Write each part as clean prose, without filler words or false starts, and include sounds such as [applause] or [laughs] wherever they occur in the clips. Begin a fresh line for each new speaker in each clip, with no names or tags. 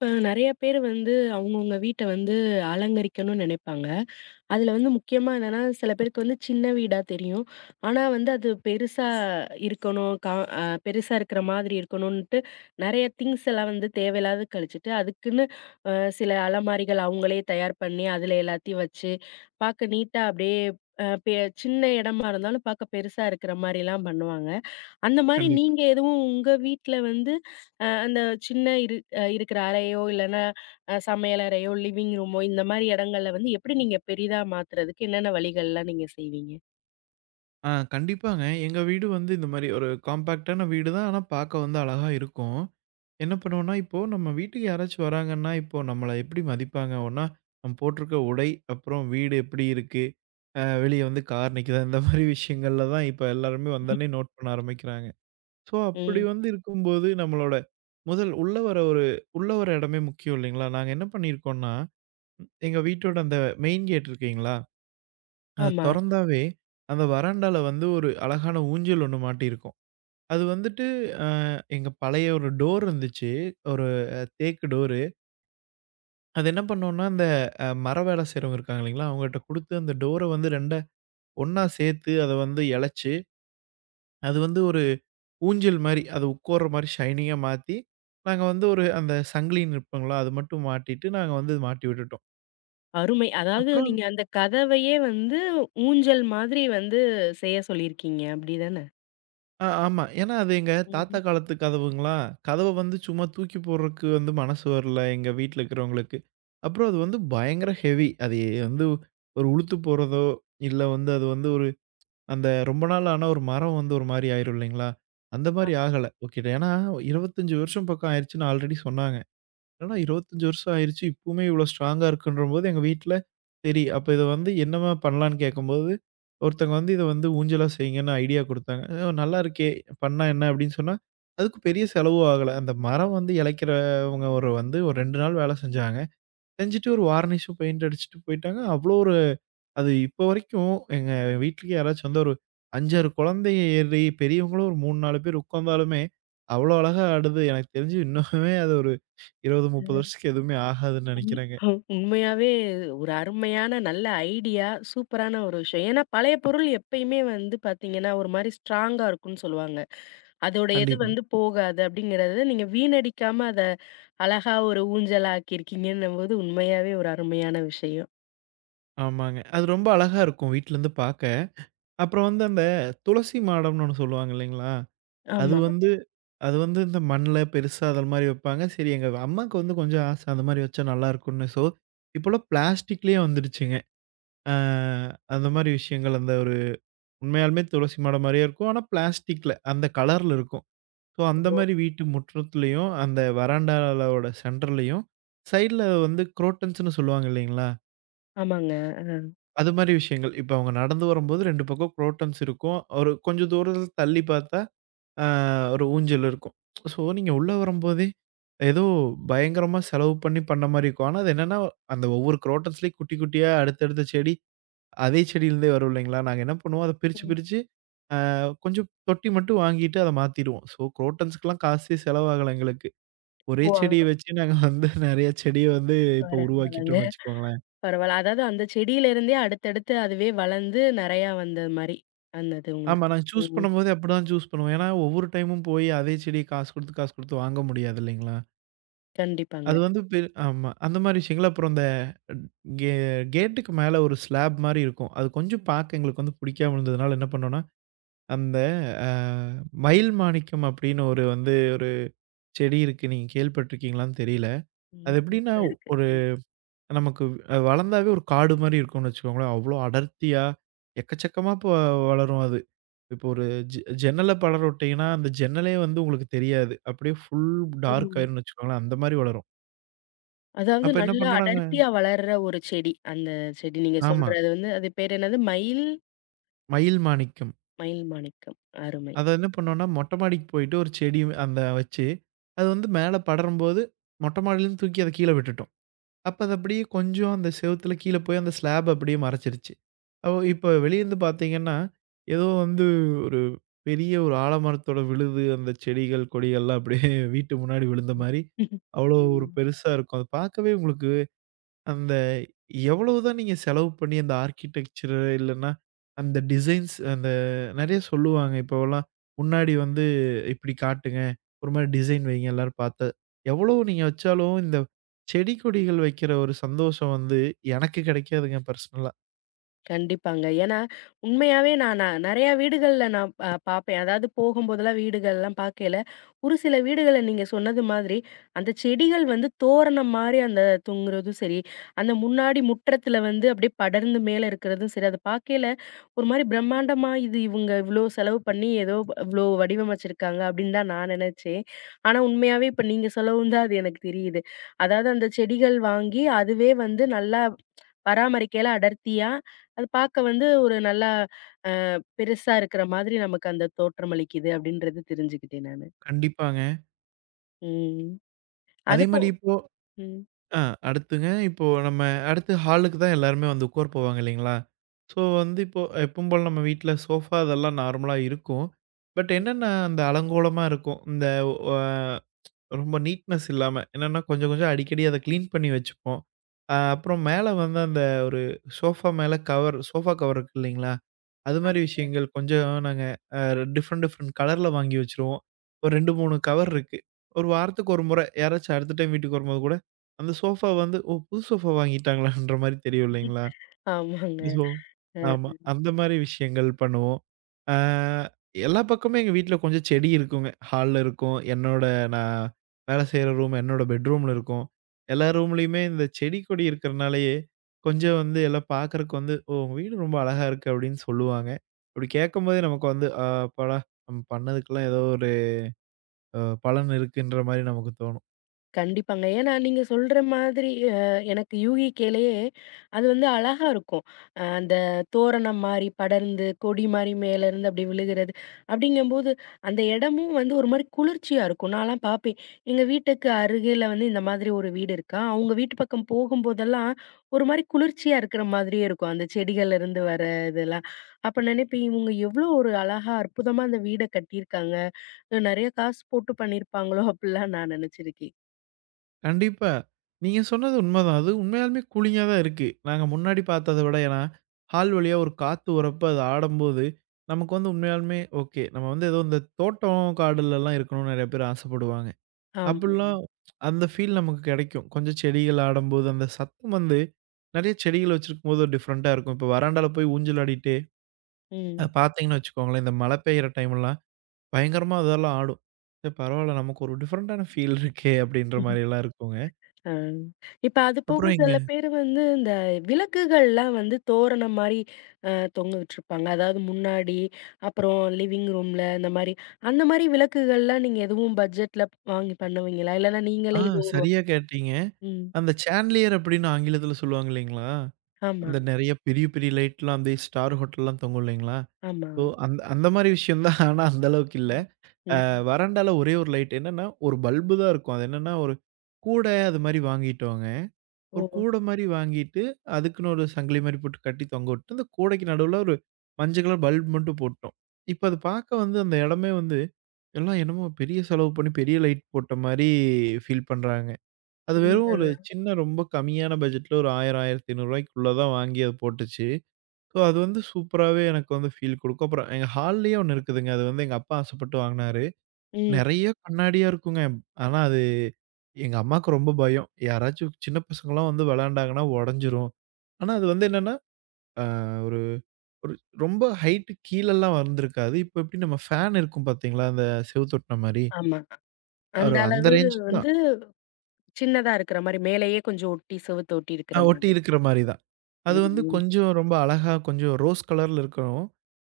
இப்ப நெறைய பேர் வந்து அவங்கவங்க வீட்ட வந்து அலங்கரிக்கணும்னு நெனைப்பாங்க. அதுல வந்து முக்கியமா என்னன்னா, சில பேருக்கு வந்து சின்ன வீடா தெரியும். ஆனா வந்து அது பெருசா இருக்கணும். கா அ பெருசா இருக்கிற மாதிரி இருக்கணும்ன்ட்டு நெறைய திங்ஸ் எல்லாம் வந்து தேவையில்லாத கழிச்சுட்டு, அதுக்குன்னு அ சில அலமாரிகள் அவங்களே தயார் பண்ணி, அதுல எல்லாத்தையும் வச்சு, பாக்க நீட்டா அப்படியே அ பெ சின்ன இடமா இருந்தாலும் பாக்க பெருசா இருக்கிற மாரிலாம் பண்ணுவாங்க. அந்த மாரி
கண்டிப்பா.
நீங்க எதுவும் உங்க வீட்ல வந்து அ அந்த சின்ன இரு அ இருக்கிற அறையோ, இல்லன்னா சமையலறையோ, லிவிங் ரூமோ இந்த மாரி இடங்கள்ல வந்து எப்படி நீங்க பெரிதா மாத்துறதுக்கு என்னென்ன வழிகள்லாம் நீங்க செய்வீங்க?
கண்டிப்பாங்க. எங்க வீடு வந்து இந்த மாரி ஒரு காம்பேக்ட்டான வீடு தான். ஆனா பார்க்க வந்து அழகா இருக்கும். என்ன பண்ணுவோம்னா, இப்போ நம்ம வீட்டுக்கு யாராச்சும் வராங்கன்னா, இப்போ நம்மள எப்படி மதிப்பாங்க? ஒண்ணா நம்ம போட்டிருக்க உடை, அப்புறம் வீடு எப்படி இருக்கு? வெளிய வந்து கார் நிக்குதா? இந்த மாரி [laughs] விஷயங்கள்ல தான் இப்ப எல்லாருமே வந்தோனே நோட் பண்ண ஆரம்பிக்கிறாங்க. ஸோ, அப்படி
ம்.
வந்து இருக்கும்போது நம்மளோட முதல் உள்ள வர ஒரு உள்ள வர இடமே முக்கியம் இல்லைங்களா? நாங்க என்ன பண்ணியிருக்கோம்னா, எங்க வீட்டோட அந்த மெயின் கேட் இருக்குங்களா? அத
ஆமா.
தொறந்தாவே, அந்த வராண்டால வந்து ஒரு அழகான ஊஞ்சல் ஒண்ணு மாட்டியிருக்கும். அது வந்துட்டு எங்க பழைய ஒரு டோர் இருந்துச்சு. ஒரு தேக்கு டோரு. அது என்ன பண்ணோம்னா, அந்த மர வேலை செய்றவங்க இருக்காங்க இல்லைங்களா, அவங்ககிட்ட குடுத்து அந்த டோர வந்து 2 ஒண்ணா சேர்த்து அத வந்து இழச்சு, அது வந்து ஒரு ஊஞ்சல் மாரி, அது உட்கார்ற மாரி ஷைனிங்கா மாத்தி, நாங்க வந்து ஒரு அந்த சங்கிலின்னு இருப்பாங்களா, அது மட்டும் மாட்டிட்டு நாங்க வந்து மாட்டி விட்டுட்டோம்.
அருமை. அதாவது
அப்புறம்
நீங்க அந்த கதவையே வந்து ஊஞ்சல் மாதிரி வந்து செய்ய சொல்லியிருக்கீங்க. அப்படிதான?
ஆமா. ஏன்னா அது எங்க தாத்தா
ம்.
காலத்து கதவுங்களா, கதவ வந்து சும்மா தூக்கி போடுறக்கு வந்து மனசு வரல எங்க வீட்ல இருக்கிறவங்களுக்கு. அப்புறம் அது வந்து பயங்கர ஹெவி. அது வந்து ஒரு உளுத்து போறதோ, இல்ல வந்து அது வந்து ஒரு அந்த ரொம்ப நாள் ஆனா ஒரு மரம் வந்து ஒரு மாரி ஆயிரும் இல்லைங்களா? அந்த மாரி
அது
ஆகல. ஓகே. ஏன்னா 25 வருஷம் பக்கம் ஆயிருச்சுன்னு ஆல்ரெடி சொன்னாங்க. என்னடா 25 வருஷம் ஆயிருச்சு. இப்பவுமே இவ்ளோ ஸ்ட்ராங்கா இருக்குன்றபோது, எங்க வீட்ல சரி அப்ப இத வந்து என்னம்மா பண்ணலான்னு கேட்கும்போது, ஒருத்தங்க வந்து இத வந்து ஊஞ்சலா செய்யுங்கன்னு ஐடியா குடுத்தாங்க. "ஓ! நல்லா இருக்கே! பண்ணா என்ன?" அப்படின்னு சொன்னா, அதுக்கு பெரிய செலவும் ஆகல. அந்த மரம் வந்து இளைக்கிறவங்க ஒரு வந்து ஒரு 2 நாள் வேல செஞ்சாங்க. செஞ்சுட்டு ஒரு வார்னிஷும் பெயிண்ட் அடிச்சுட்டு போயிட்டாங்க. அவ்ளோ ஒரு அது இப்போ வரைக்கும் எங்க வீட்டுக்கு யாராச்சும் வந்தா ஒரு 5, 6 குழந்தைங்க ஏறி பெரியவங்களும் ஒரு 3, 4 பேர் உட்காந்தாலுமே, அவ்வளோ அழகா ஆடுது. எனக்கு தெரிஞ்சு இன்னுமே அது ஒரு 20, 30 வருஷத்துக்கு எதுவுமே ஆகாதுன்னு
உண்
நினைக்கிறேங்க.
உண்மையாவே ஒரு அருமையான நல்ல ஐடியா. சூப்பரான ஒரு விஷயம். ஏன்னா பழைய பொருள் எப்பயுமே வந்து பார்த்தீங்கன்னா, ஒரு மாரி ஸ்ட்ராங்கா இருக்கும்னு சொல்லுவாங்க. அதோட இது
கண்டிப்பா.
வந்து போகாது அப்படிங்கிறத நீங்க வீணடிக்காம அத அழகா ஒரு ஊஞ்சலா ஆக்கியிருக்கீங்கன்னும்போது உண்மையாவே ஒரு அருமையான விஷயம்.
ஆமாங்க. அது ரொம்ப அழகா இருக்கும் வீட்லருந்து பாக்க. அப்புறம் வந்து அந்த துளசி மாடம்னு ஒண்ணு சொல்லுவாங்க இல்லைங்களா? அது
ஆமா.
வந்து அது வந்து இந்த மண்ல பெருசா அது மாரி வைப்பாங்க. சரி எங்க அம்மாவுக்கு வந்து கொஞ்சம் ஆசை அந்த மாரி வச்சா நல்லாயிருக்கும்னு. ஸோ இப்போலாம் பிளாஸ்டிக்லேயே வந்துடுச்சுங்க. அ அந்த மாரி விஷயங்கள் அந்த ஒரு உண்மையாலுமே துளசி மாடம் மாரியே இருக்கும். ஆனா பிளாஸ்டிக்ல அந்த கலர்ல இருக்கும். ஸோ அந்த
ஓ!
மாரி வீட்டு முற்றத்துலயும், அந்த வராண்டாலோட சென்டர்லயும், சைட்ல வந்து குரோட்டன்ஸ்ன்னு சொல்லுவாங்க இல்லைங்களா?
ஆமாங்க. அ.
அது மாரி விஷயங்கள். இப்ப அவங்க நடந்து வரும்போது 2 பக்கம் குரோட்டன்ஸ் இருக்கும். ஒரு கொஞ்சம் தூரத்தில தள்ளி பார்த்தா, ஆ ஒரு ஊஞ்சல் இருக்கும். ஸோ நீங்க உள்ள வரும்போதே, ஏதோ பயங்கரமா செலவு பண்ணி பண்ண மாரி இருக்கும். ஆனா அது என்னன்னா, அந்த ஒவ்வொரு குரோட்டன்ஸ்லயும் குட்டி குட்டியா அடுத்தடுத்த செடி, அதே செடியிலேருந்தே வரும் இல்லைங்களா? நாங்க என்ன பண்ணுவோம், அத பிரிச்சு
ம்.
பிரிச்சு கொஞ்சம் தொட்டி மட்டும் வாங்கிட்டு அத மாத்திருவோம். ஸோ குரோட்டன்ஸ்க்குலாம் காசே செலவாகல எங்களுக்கு. ஒரே
ஓ!
செடிய வச்சு நாங்க வந்து நெறைய செடிய வந்து இப்போ
பரவால்லங்க.
உருவாக்கிட்டோம்னு வச்சுக்கோங்களேன்.
பரவால்ல. அதாவது அந்த செடியில இருந்தே அடுத்தடுத்து அதுவே வளர்ந்து நெறையா வந்த மாரி வந்தது
ஆமா
உங்களுக்கு.
நாங்க சூஸ்
ம்.
பண்ணும்போதே அப்படிதான் சூஸ் பண்ணுவோம். ஏன்னா ஒவ்வொரு டைமும் போய் அதே செடிய காசு குடுத்து, காசு குடுத்து வாங்க முடியாது இல்லைங்களா?
கண்டிப்பாங்க.
அது வந்து ஆமா. அந்த மாரி விஷயங்கள் அப்புறம் இந்த கே கேட்டுக்கு மேல ஒரு ஸ்லாப் மாரி இருக்கும். அது கொஞ்சம் பாக்க எங்களுக்கு வந்து பிடிக்காம இருந்ததுனால என்ன பண்ணோம்னா, அந்த அ மயில் மாணிக்கம் அப்படின்னு ஒரு வந்து ஒரு செடி இருக்கு. நீங்க கேள்விப்பட்டுருக்கீங்களான்னு தெரியல.
ம்.
அது எப்படின்னா
சூப்பரா இருக்கு.
ஒரு
ம்.
நமக்கு வளர்ந்தாவே ஒரு காடு மாரி இருக்கும்னு வச்சுக்கோங்களேன். அவ்ளோ அடர்த்தியா, எக்கச்சக்கமா இப்போ வளரும் அது. இப்போ ஒரு ஜ ஜன்னல படர விட்டீங்கன்னா, அந்த ஜன்னலே வந்து உங்களுக்கு தெரியாது. அப்படியே ஃபுல் டார்க்
ம்.
ஆயிரும்னு வச்சுக்கோங்களேன். அந்த மாரி வளரும்.
அதாவது
அப்ப என்ன
நல்லா
பண்ணோம் நாங்க
அடர்த்தியா வளர்ற ஒரு செடி. அந்த செடி நீங்க
ஆமா.
சொல்றது வந்து அது பேர் என்னது? மயில்
மயில் மாணிக்கம்.
மயில் மாணிக்கம். அருமை.
அத என்ன பண்ணோம்னா, மொட்டை மாடிக்கு போயிட்டு ஒரு செடி அந்த வச்சு, அது வந்து மேல படரும்போது மொட்டை மாடியிலருந்து தூக்கி அத கீழ விட்டுட்டோம். அப்ப அது அப்படியே கொஞ்சம் அந்த செவுத்துல கீழ போய் அந்த ஸ்லாப் அப்படியே மறைச்சிருச்சு. அப்போ இப்ப வெளியருந்து பார்த்தீங்கன்னா, ஏதோ வந்து ஒரு பெரிய ஒரு ஆலமரத்தோட விழுது, அந்த செடிகள், கொடிகள்லாம் அப்படியே வீட்டு முன்னாடி விழுந்த மாரி, அவ்வளோ ஒரு
ம்.
பெருசா இருக்கும். அது பார்க்கவே உங்களுக்கு அந்த எவ்வளவுதான் நீங்க செலவு பண்ணி அந்த ஆர்க்கிடெக்சர் இல்லன்னா, அந்த டிசைன்ஸ் அந்த நெறைய சொல்லுவாங்க. இப்போலாம் முன்னாடி வந்து இப்டி காட்டுங்க. ஒரு மாரி டிசைன் வைங்க எல்லாரும் பாத்து. எவ்வளோ நீங்க வச்சாலும் இந்த செடி கொடிகள் வைக்கிற ஒரு சந்தோஷம் வந்து எனக்கு கெடைக்காதுங்க பர்சனலா.
கண்டிப்பாங்க. ஏன்னா, உண்மையாவே நான் நான் நெறையா வீடுகள்ல நான் பாப்பேன். அதாவது போகும்போதெல்லாம் வீடுகள்லாம் பாக்கையில, ஒரு சில வீடுகள்ல நீங்க சொன்னது மாதிரி, அந்த செடிகள் வந்து தோரணம் மாரி அந்த தொங்குறதும் சரி, அந்த முன்னாடி முற்றத்துல வந்து அப்படியே படர்ந்து மேல இருக்கிறதும் சரி, அத பாக்கையில ஒரு மாரி பிரம்மாண்டமா இது இவங்க இவ்ளோ செலவு பண்ணி ஏதோ இவ்ளோ வடிவமைச்சிருக்காங்க அப்படின்னு தான் நான் நெனைச்சேன். ஆனா உண்மையாவே இப்ப நீங்க சொல்லவும் தான் அது எனக்கு தெரியுது. அதாவது அந்த செடிகள் வாங்கி அதுவே வந்து நல்லா பராமரிக்கையில அடர்த்தியா, அது பார்க்க வந்து ஒரு நல்லா பெருசா இருக்கிற மாதிரி நமக்கு அந்த தோற்றமளிக்குது அப்படின்றது தெரிஞ்சுக்கிட்டேன் நானு.
கண்டிப்பாங்க.
ம்.
அதே
அதுபோ
மாரி இப்போ
ம்.
ஆ அடுத்துங்க இப்போ நம்ம அடுத்து ஹாலுக்கு தான் எல்லாருமே வந்து உட்கார போவாங்க இல்லைங்களா? ஸோ வந்து இப்போ எப்பவும் போல நம்ம வீட்ல சோஃபா அதெல்லாம் நார்மலா இருக்கும். பட்
ம்.
என்னன்னா அந்த அலங்கோலமா இருக்கும். இந்த அ ரொம்ப நீட்னஸ் இல்லாம. என்னன்னா கொஞ்சம் கொஞ்சம் அடிக்கடி அத கிளீன் பண்ணி வச்சுப்போம். அப்புறம் மேல வந்து அந்த ஒரு சோஃபா மேல கவர் சோஃபா கவர் இருக்கு இல்லைங்களா? அது மாரி
ஆம்.
விஷயங்கள் கொஞ்சம் நாங்க அ டிஃப்ரெண்ட் டிஃப்ரெண்ட் கலர்ல வாங்கி வச்சுருவோம். ஒரு 2, 3 கவர் இருக்கு. ஒரு வாரத்துக்கு ஒரு முறை யாராச்சும் அடுத்த டைம் வீட்டுக்கு வரும்போது கூட, அந்த சோஃபா வந்து, "ஓ! புது சோஃபா வாங்கிட்டாங்களான்ற" மாரி தெரியும் இல்லைங்களா?
ஆமாங்க.
ஸோ,
அ.
ஆமா. அந்த மாரி விஷயங்கள் பண்ணுவோம். ஆ எல்லா பக்கமும் எங்க வீட்ல கொஞ்சம் செடி இருக்குங்க. ஹால்ல இருக்கும். என்னோட நான் வேலை செய்ற ரூம் என்னோட பெட்ரூம்ல இருக்கும். எல்லா ரூம்லயுமே இந்த செடி, கொடி இருக்கிறனாலயே, கொஞ்சம் வந்து எல்லாம் பார்க்கறக்கு வந்து, "ஓ! உங்க வீடு ரொம்ப அழகா இருக்கு" அப்படின்னு சொல்லுவாங்க. அப்படி கேட்கும்போதே நமக்கு வந்து, "அப்பாடா! நம்ம பண்ணதுக்கெல்லாம் ஏதோ ஒரு அ பலன் இருக்குன்ற" மாரி நமக்கு தோணும்.
கண்டிப்பாங்க. ஏன்னா நீங்க சொல்ற மாதிரி அ எனக்கு யூகிக்கையிலேயே அது வந்து அழகா இருக்கும். அந்த தோரணம் மாரி படர்ந்து, கொடி மாரி மேலேருந்து அப்படி விழுகிறது. அப்படிங்கும்போது அந்த இடமும் வந்து ஒரு மாரி குளிர்ச்சியா இருக்கும். நான்லாம் பார்ப்பேன். எங்க வீட்டுக்கு அருகில வந்து இந்த மாதிரி ஒரு வீடு இருக்கா. அவங்க வீட்டு பக்கம் போகும்போதெல்லாம் ஒரு மாரி குளிர்ச்சியா இருக்கிற மாதிரியே இருக்கும். அந்த செடிகள்லேருந்து வர இதெல்லாம். அப்ப நினைப்பேன், இவங்க எவ்வளோ ஒரு அழகா அற்புதமா அந்த வீட கட்டியிருக்காங்க. நெறைய காசு போட்டு பண்ணியிருப்பாங்களோ அப்படிலாம் நான் நினைச்சிருக்கேன்.
கண்டிப்பா. நீங்க சொன்னது உண்மதான். அது உண்மையாலுமே கூலிங்கா தான் இருக்கு. நாங்க முன்னாடி பார்த்தத விட ஏன்னா, ஹால் வழியா ஒரு காத்து வரப்ப அது ஆடம்போது, நமக்கு வந்து உண்மையாலுமே ஓகே. நம்ம வந்து ஏதோ இந்த தோட்டம், காடுலலாம் இருக்கணும்னு நெறைய பேர் ஆசைப்படுவாங்க.
ஆமாங்க.
அப்படிலாம் அந்த ஃபீல் நமக்கு கெடைக்கும். கொஞ்சம் செடிகள் ஆடம்போது, அந்த சத்தம் வந்து நெறைய செடிகள் வச்சிருக்கும்போது ஒரு டிஃப்ரெண்ட்டா இருக்கும். இப்போ வராண்டால போய் ஊஞ்சல் ஆடிட்டு, அத
ம்.
பார்த்தீங்கன்னு வச்சுக்கோங்களேன், இந்த மழை பெய்யிற டைம்லாம் பயங்கரமா அதெல்லாம் ஆடும். "சரி பரவால்ல, நமக்கு ஒரு டிஃப்ரெண்ட்டான ஃபீல் இருக்கே!" அப்படின்ற மாரியெல்லாம் இருக்குங்க.
ஆ. இப்ப அது போக
அப்புறம் எங்க
சில பேரு வந்து இந்த விளக்குகள்லாம் வந்து தோரணம் மாரி அ தொங்க விட்டுருப்பாங்க. அதாவது முன்னாடி, அப்புறம் லிவிங் ரூம்ல இந்த மாரி. அந்த மாரி விளக்குகள்லாம் நீங்க எதுவும் பட்ஜெட்ல வாங்கி பண்ணுவீங்களா? இல்லன்னா
ஆ,
நீங்களே இது உருவா
சரியா கேட்டீங்க.
ம்.
அந்த சான்லியர் அப்படின்னு ஆங்கிலத்தில சொல்லுவாங்க இல்லைங்களா?
ஆமா,
அந்த நெறைய பெரிய பெரிய லைட்லாம் அந்த ஸ்டார் ஹோட்டல்லாம் தொங்கும் இல்லைங்களா?
ஆமா.
அந்த அந்த மாரி விஷயம் தான். ஆனா அந்த அளவுக்கு இல்ல.
ம். ம்.
வராண்டால ஒரே ஒரு லைட் என்னன்னா, ஒரு பல்பு தான் இருக்கும். அது என்னன்னா, ஒரு கூட அது மாரி வாங்கிட்டோங்க.
ஓ!
ஒரு கூட மாரி வாங்கிட்டு, அதுக்குன்னு ஒரு சங்கிலி மாரி போட்டு கட்டி தொங்க விட்டு, அந்த கூடைக்கு நடுவுல ஒரு மஞ்சள் கலர் பல்ப் மட்டும் போட்டோம். இப்ப அது பார்க்க வந்து அந்த இடமே வந்து, எல்லாம் என்னமோ பெரிய செலவு பண்ணி பெரிய லைட் போட்ட மாரி ஃபீல் பண்றாங்க. அது
ம்.
வெறும் ஒரு
அதான்.
சின்ன ரொம்ப கம்மியான பட்ஜெட்ல ஒரு 1000, ரூ. 1500 தான் வாங்கி அது போட்டுச்சு. ஸோ அது வந்து சூப்பராவே எனக்கு வந்து ஃபீல் குடுக்கும். அப்புறம் எங்க ஹால்லயே ஒண்ணு இருக்குதுங்க. அது வந்து எங்க அப்பா ஆசைப்பட்டு வாங்குனாரு.
ம்.
நெறைய கண்ணாடியா இருக்குங்க. ஆனா அது எங்க அம்மாக்கு ரொம்ப பயம். யாராச்சும் சின்ன பசங்கலாம் வந்து விளையாண்டாங்கன்னா உடைஞ்சிரும். ஆனா அது வந்து என்னன்னா, அ ஒரு ஒரு ரொம்ப ஹைட் கீழலாம் வந்திருக்காது. இப்ப எப்படி நம்ம ஃபேன் இருக்கும் பார்த்தீங்களா? அந்த செவுத்தொட்டுன மாரி.
ஆமா. அந்த
ஒரு அந்த
அளவு
ரேஞ்சுக்கு தான்.
வந்து சின்னதா இருக்கிற மாரி மேலேயே கொஞ்சம் ஒட்டி, செவுத்து ஒட்டி இருக்கிற
ஒட்டி
மாதிரி.
இருக்கிற மாரி தான். அது
ம்,
வந்து
ம்.
கொஞ்சம் ரொம்ப அழகா கொஞ்சம் ரோஸ் கலர்ல இருக்கணும்.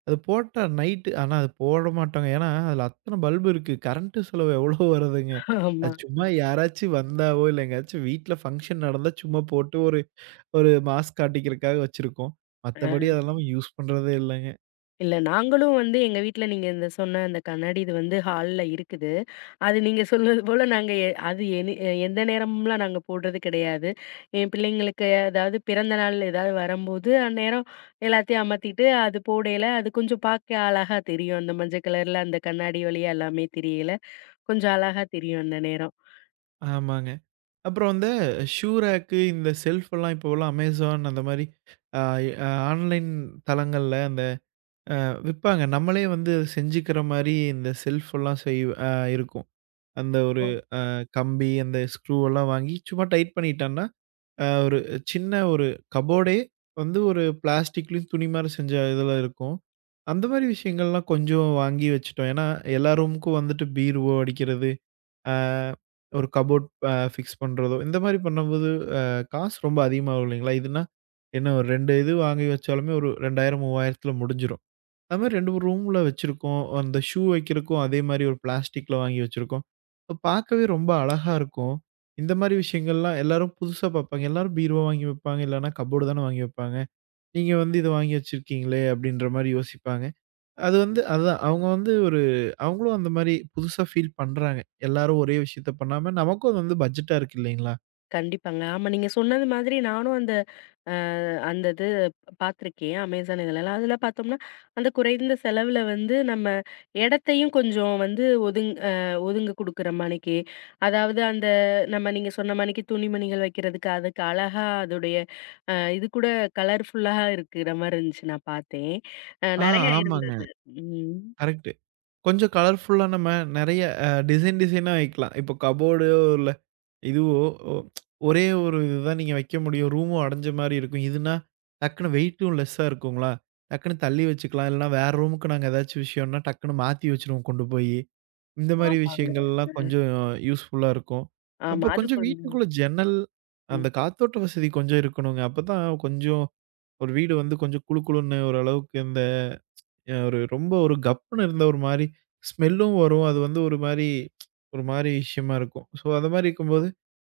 அது போட்டா நைட்டு ஆனா அது போட மாட்டோங்க. ஏன்னா, அதுல அத்தன பல்பு இருக்கு. கரண்ட் செலவு எவ்வளோ வருதுங்க.
ஆமா.
அது சும்மா யாராச்சும் வந்தாவோ, இல்ல எங்கேயாச்சும் வீட்ல ஃபங்ஷன் நடந்தா சும்மா போட்டு ஒரு ஒரு மாஸ் காட்டிக்கிறதுக்காக வச்சிருக்கோம். மத்தபடி
ஆ.
அதெல்லாம் யூஸ் பண்றதே இல்லங்க.
இல்ல நாங்களும் வந்து எங்க வீட்ல நீங்க இந்த சொன்ன அந்த கண்ணாடி இது வந்து ஹால்ல இருக்குது. அது நீங்க சொன்னது போல நாங்க எ அது எனி எ- எந்த நேரம்லாம் நாங்க போடுறது கிடையாது. என் பிள்ளைங்களுக்கு அதாவது பிறந்த நாள் ஏதாவது வரும்போது, அந்நேரம் எல்லாத்தையும் அமத்திட்டு அது போடையில அது கொஞ்சம் பார்க்க அழகா தெரியும். அந்த மஞ்சள் கலர்ல அந்த கண்ணாடி வழியா எல்லாமே தெரியயில, கொஞ்சம் அழகா தெரியும் அந்த நேரம்.
ஆமாங்க. அப்புறம் இந்த ஷூ ரேக்கு, இந்த செல்ஃப் எல்லாம் இப்போலாம் Amazon அந்த மாரி ஆ ஆன்லைன் தளங்கள்ல விப்பாங்க. நம்மளே வந்து செஞ்சுக்கிற மாரி இந்த செல்ஃப் எல்லாம் செய் அ இருக்கும். அந்த ஒரு கம்பி, அந்த ஸ்க்ரூ எல்லாம் வாங்கி சும்மா டைட் பண்ணிட்டோம்னா, ஒரு சின்ன ஒரு கப்போர்டே வந்து ஒரு பிளாஸ்டிக்லயும் துணி மாரி செஞ்ச இதில இருக்கும். அந்த மாரி விஷயங்கள்லாம் கொஞ்சம் வாங்கி வச்சுட்டோம். ஏன்னா, எல்லா ரூமுக்கும் வந்துட்டு பீரோ அடிக்கிறது, அ ஒரு கப்போர்ட் ஃபிக்ஸ் பண்றதோ, இந்த மாரி பண்ணும்போது அ காசு ரொம்ப அதிகமாகும் இல்லைங்களா? இதுனா என்ன ஒரு 2 இது வாங்கி வச்சாலுமே ஒரு 2000, 3000த்துல முடிஞ்சிரும். அது மாரி 2, 3 ரூம்ல வச்சிருக்கோம். அந்த ஷூ வைக்கிறக்கும் அதே மாரி ஒரு பிளாஸ்டிக்ல வாங்கி வச்சிருக்கோம். பார்க்கவே ரொம்ப அழகா இருக்கும். இந்த மாரி விஷயங்கள்லாம் எல்லாரும் புதுசா பார்ப்பாங்க. எல்லாரும் பீரோ வாங்கி வைப்பாங்க. இல்லன்னா கப்போர்டு தானே வாங்கி வைப்பாங்க. நீங்க வந்து இத வாங்கி வச்சிருக்கீங்களே! அப்பிடின்ற மாரி யோசிப்பாங்க. அது வந்து அதுதான். அவுங்க வந்து ஒரு அவுங்களும் அந்த மாரி புதுசா ஃபீல் பண்றாங்க. எல்லாரும் ஒரே விஷயத்த பண்ணாம நமக்கும் அது வந்து பட்ஜெட்டா இருக்கு இல்லேங்களா!
கண்டிப்பாங்க. ஆமா. நீங்க சொன்னது மாதிரி நானும் அ அந்த இது பார்த்துருக்கேன். அமேசான் இதுலலாம். அதுல பார்த்தோம்னா, அந்த குறைந்த செலவுல வந்து நம்ம இடத்தையும் கொஞ்சம் வந்து ஒதுங்க குடுக்குற மாணிக்கு, அதாவது அந்த நம்ம நீங்க சொன்ன மாணிக்கு துணிமணிகள் வைக்கிறதுக்கு, அதுக்கு அழகா அதோடைய இது கூட கலர்ஃபுல்லா இருக்கிற மாரி இருந்துச்சு நான் பார்த்தேன்.
ஆ,
நெறையா
ஆமாங்க.
இருந்தது. ம்.
கரெக்ட்டு. கொஞ்சம் கலர்ஃபுல்லா நம்ம நெறைய டிசைன் டிசைனா வைக்கலாம். இப்போ கப்போர்டு இதுவோ ஒ ஒரே ஒரு இதுதான் நீங்க வைக்க முடியும். ரூமும் அடைஞ்ச மாரி இருக்கும். இதுன்னா, டக்குனு வெயிட்டும் லெஸ்ஸா இருக்குங்களா? டக்குனு தள்ளி வச்சுக்கலாம். இல்லன்னா வேற ரூமுக்கு நாங்க ஏதாச்சும் விஷயம்னா, டக்குனு மாத்தி வச்சுருவோம் கொண்டு போயி. இந்த மாரி
ஆமாங்க.
விஷயங்கள்லாம்
அ
கொஞ்சம் யூஸ்ஃபுல்லா இருக்கும்.
ஆமா.
அப்ப
அது
கொஞ்சம்
கொஞ்சம்.
வீட்டுக்குள்ள ஜன்னல்,
ம்.
அந்த காத்தோட்ட வசதி கொஞ்சம் இருக்கணுங்க. அப்பதான் கொஞ்சம் ஒரு வீடு வந்து கொஞ்சம் குளு குளுன்னு ஓரளவுக்கு இந்த ஒரு ரொம்ப ஒரு கப்புன்னு இருந்த ஒரு மாரி ஸ்மெல்லும் வரும். அது வந்து ஒரு மாரி ஒரு மாரி விஷயமா இருக்கும். ஸோ, அது மாரி இருக்கும்போது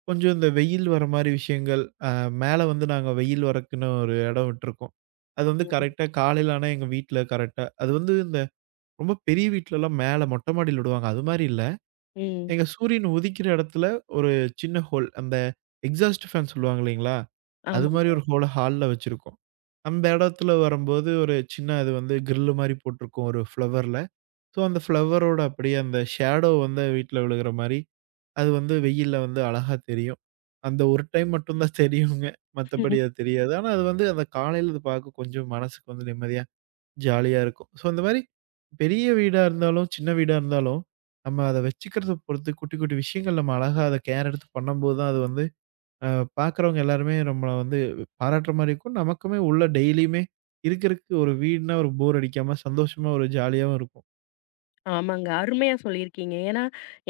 கொஞ்சம் இந்த வெயில் வர மாரி விஷயங்கள், மேல வந்து நாங்க வெயில் வரக்குன்னு ஒரு இடம் விட்டுருக்கோம். அது வந்து
ம்.
கரெக்ட்டா காலையில ஆனா எங்க வீட்ல கரெக்ட்டா அது வந்து இந்த ரொம்ப பெரிய வீட்லலாம் மேல மொட்டை மாடியில விடுவாங்க. அது மாரி இல்ல.
ம்.
எங்க சூரியன் உதிக்கிற இடத்துல ஒரு சின்ன ஹோல். அந்த எக்ஸாஸ்ட் ஃபேன் சொல்லுவாங்க இல்லைங்களா? அது
ஆமாங்க.
மாரி ஒரு ஹோல ஹால்ல வச்சிருக்கோம். அந்த இடத்துல வரும்போது ஒரு சின்ன அது வந்து கிரில் மாரி போட்டிருக்கோம் ஒரு ஃப்ளவர்ல. ஸோ அந்த ஃப்ளவரோட அப்படியே அந்த ஷேடோ வந்து வீட்ல விழுகிற மாரி அது வந்து வெயில்ல வந்து அழகா தெரியும். அந்த ஒரு டைம் மட்டும் தான் தெரியுங்க. மத்தபடி அது தெரியாது. ஆனா அது வந்து அந்த காலையில அது பார்க்க கொஞ்சம் மனசுக்கு வந்து நிம்மதியா, ஜாலியா இருக்கும். ஸோ இந்த மாரி பெரிய வீடா இருந்தாலும், சின்ன வீடா இருந்தாலும், நம்ம அத வச்சுக்கிறத பொறுத்து குட்டி, குட்டி விஷயங்கள் நம்ம அழகா அத கேர் எடுத்து பண்ணும்போது தான் அது வந்து அ பார்க்குறவங்க எல்லாருமே நம்மள வந்து பாராட்டுற மாரி இருக்கும். நமக்குமே உள்ள டெய்லியுமே இருக்க, இருக்க ஒரு வீடுனா ஒரு போர் அடிக்காம சந்தோஷமா ஒரு ஜாலியாவும் இருக்கும்.
ஆமாங்க. அருமையா சொல்லியிருக்கீங்க. ஏன்னா,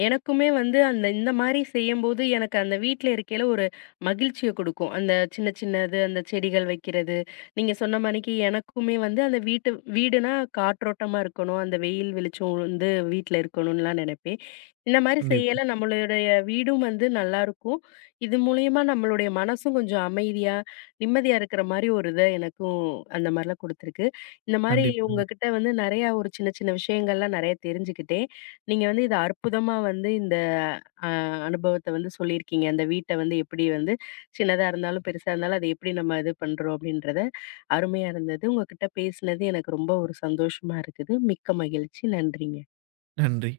எனக்குமே வந்து அந்த இந்த மாரி செய்யும்போது எனக்கு அந்த வீட்ல இருக்கையில ஒரு மகிழ்ச்சிய குடுக்கும். அந்த சின்ன சின்னது அந்த செடிகள் வைக்கிறது. நீங்க சொன்ன மாணிக்கு எனக்குமே வந்து அந்த வீட்டு வீடுனா காற்றோட்டமா இருக்கணும். அந்த வெயில் வெளிச்சம் வந்து வீட்ல இருக்கணும்லாம் நெனைப்பேன். இந்த மாரி
கண்டிப்பா,
செய்யல நம்மளுடைய வீடும் வந்து நல்லாருக்கும். இது மூலியமா நம்மளுடைய மனசும் கொஞ்சம் அமைதியா, நிம்மதியா இருக்கிற மாரி ஒரு இத எனக்கும் அந்த மாரிலாம் குடுத்துருக்கு. இந்த மாரி
கண்டிப்பாங்க.
உங்ககிட்ட வந்து நெறையா ஒரு சின்ன சின்ன விஷயங்கள்லாம் நெறைய தெரிஞ்சுக்கிட்டேன். நீங்க வந்து இத அற்புதமா வந்து இந்த அ அனுபவத்த வந்து சொல்லியிருக்கீங்க. அந்த வீட்ட வந்து எப்படி வந்து சின்னதா இருந்தாலும், பெருசா இருந்தாலும் அத எப்படி நம்ம இது பண்றோம் அப்படின்றத அருமையா இருந்தது. உங்ககிட்ட பேசினது எனக்கு ரொம்ப ஒரு சந்தோஷமா இருக்குது. மிக்க மகிழ்ச்சி. நன்றிங்க.
நன்றி.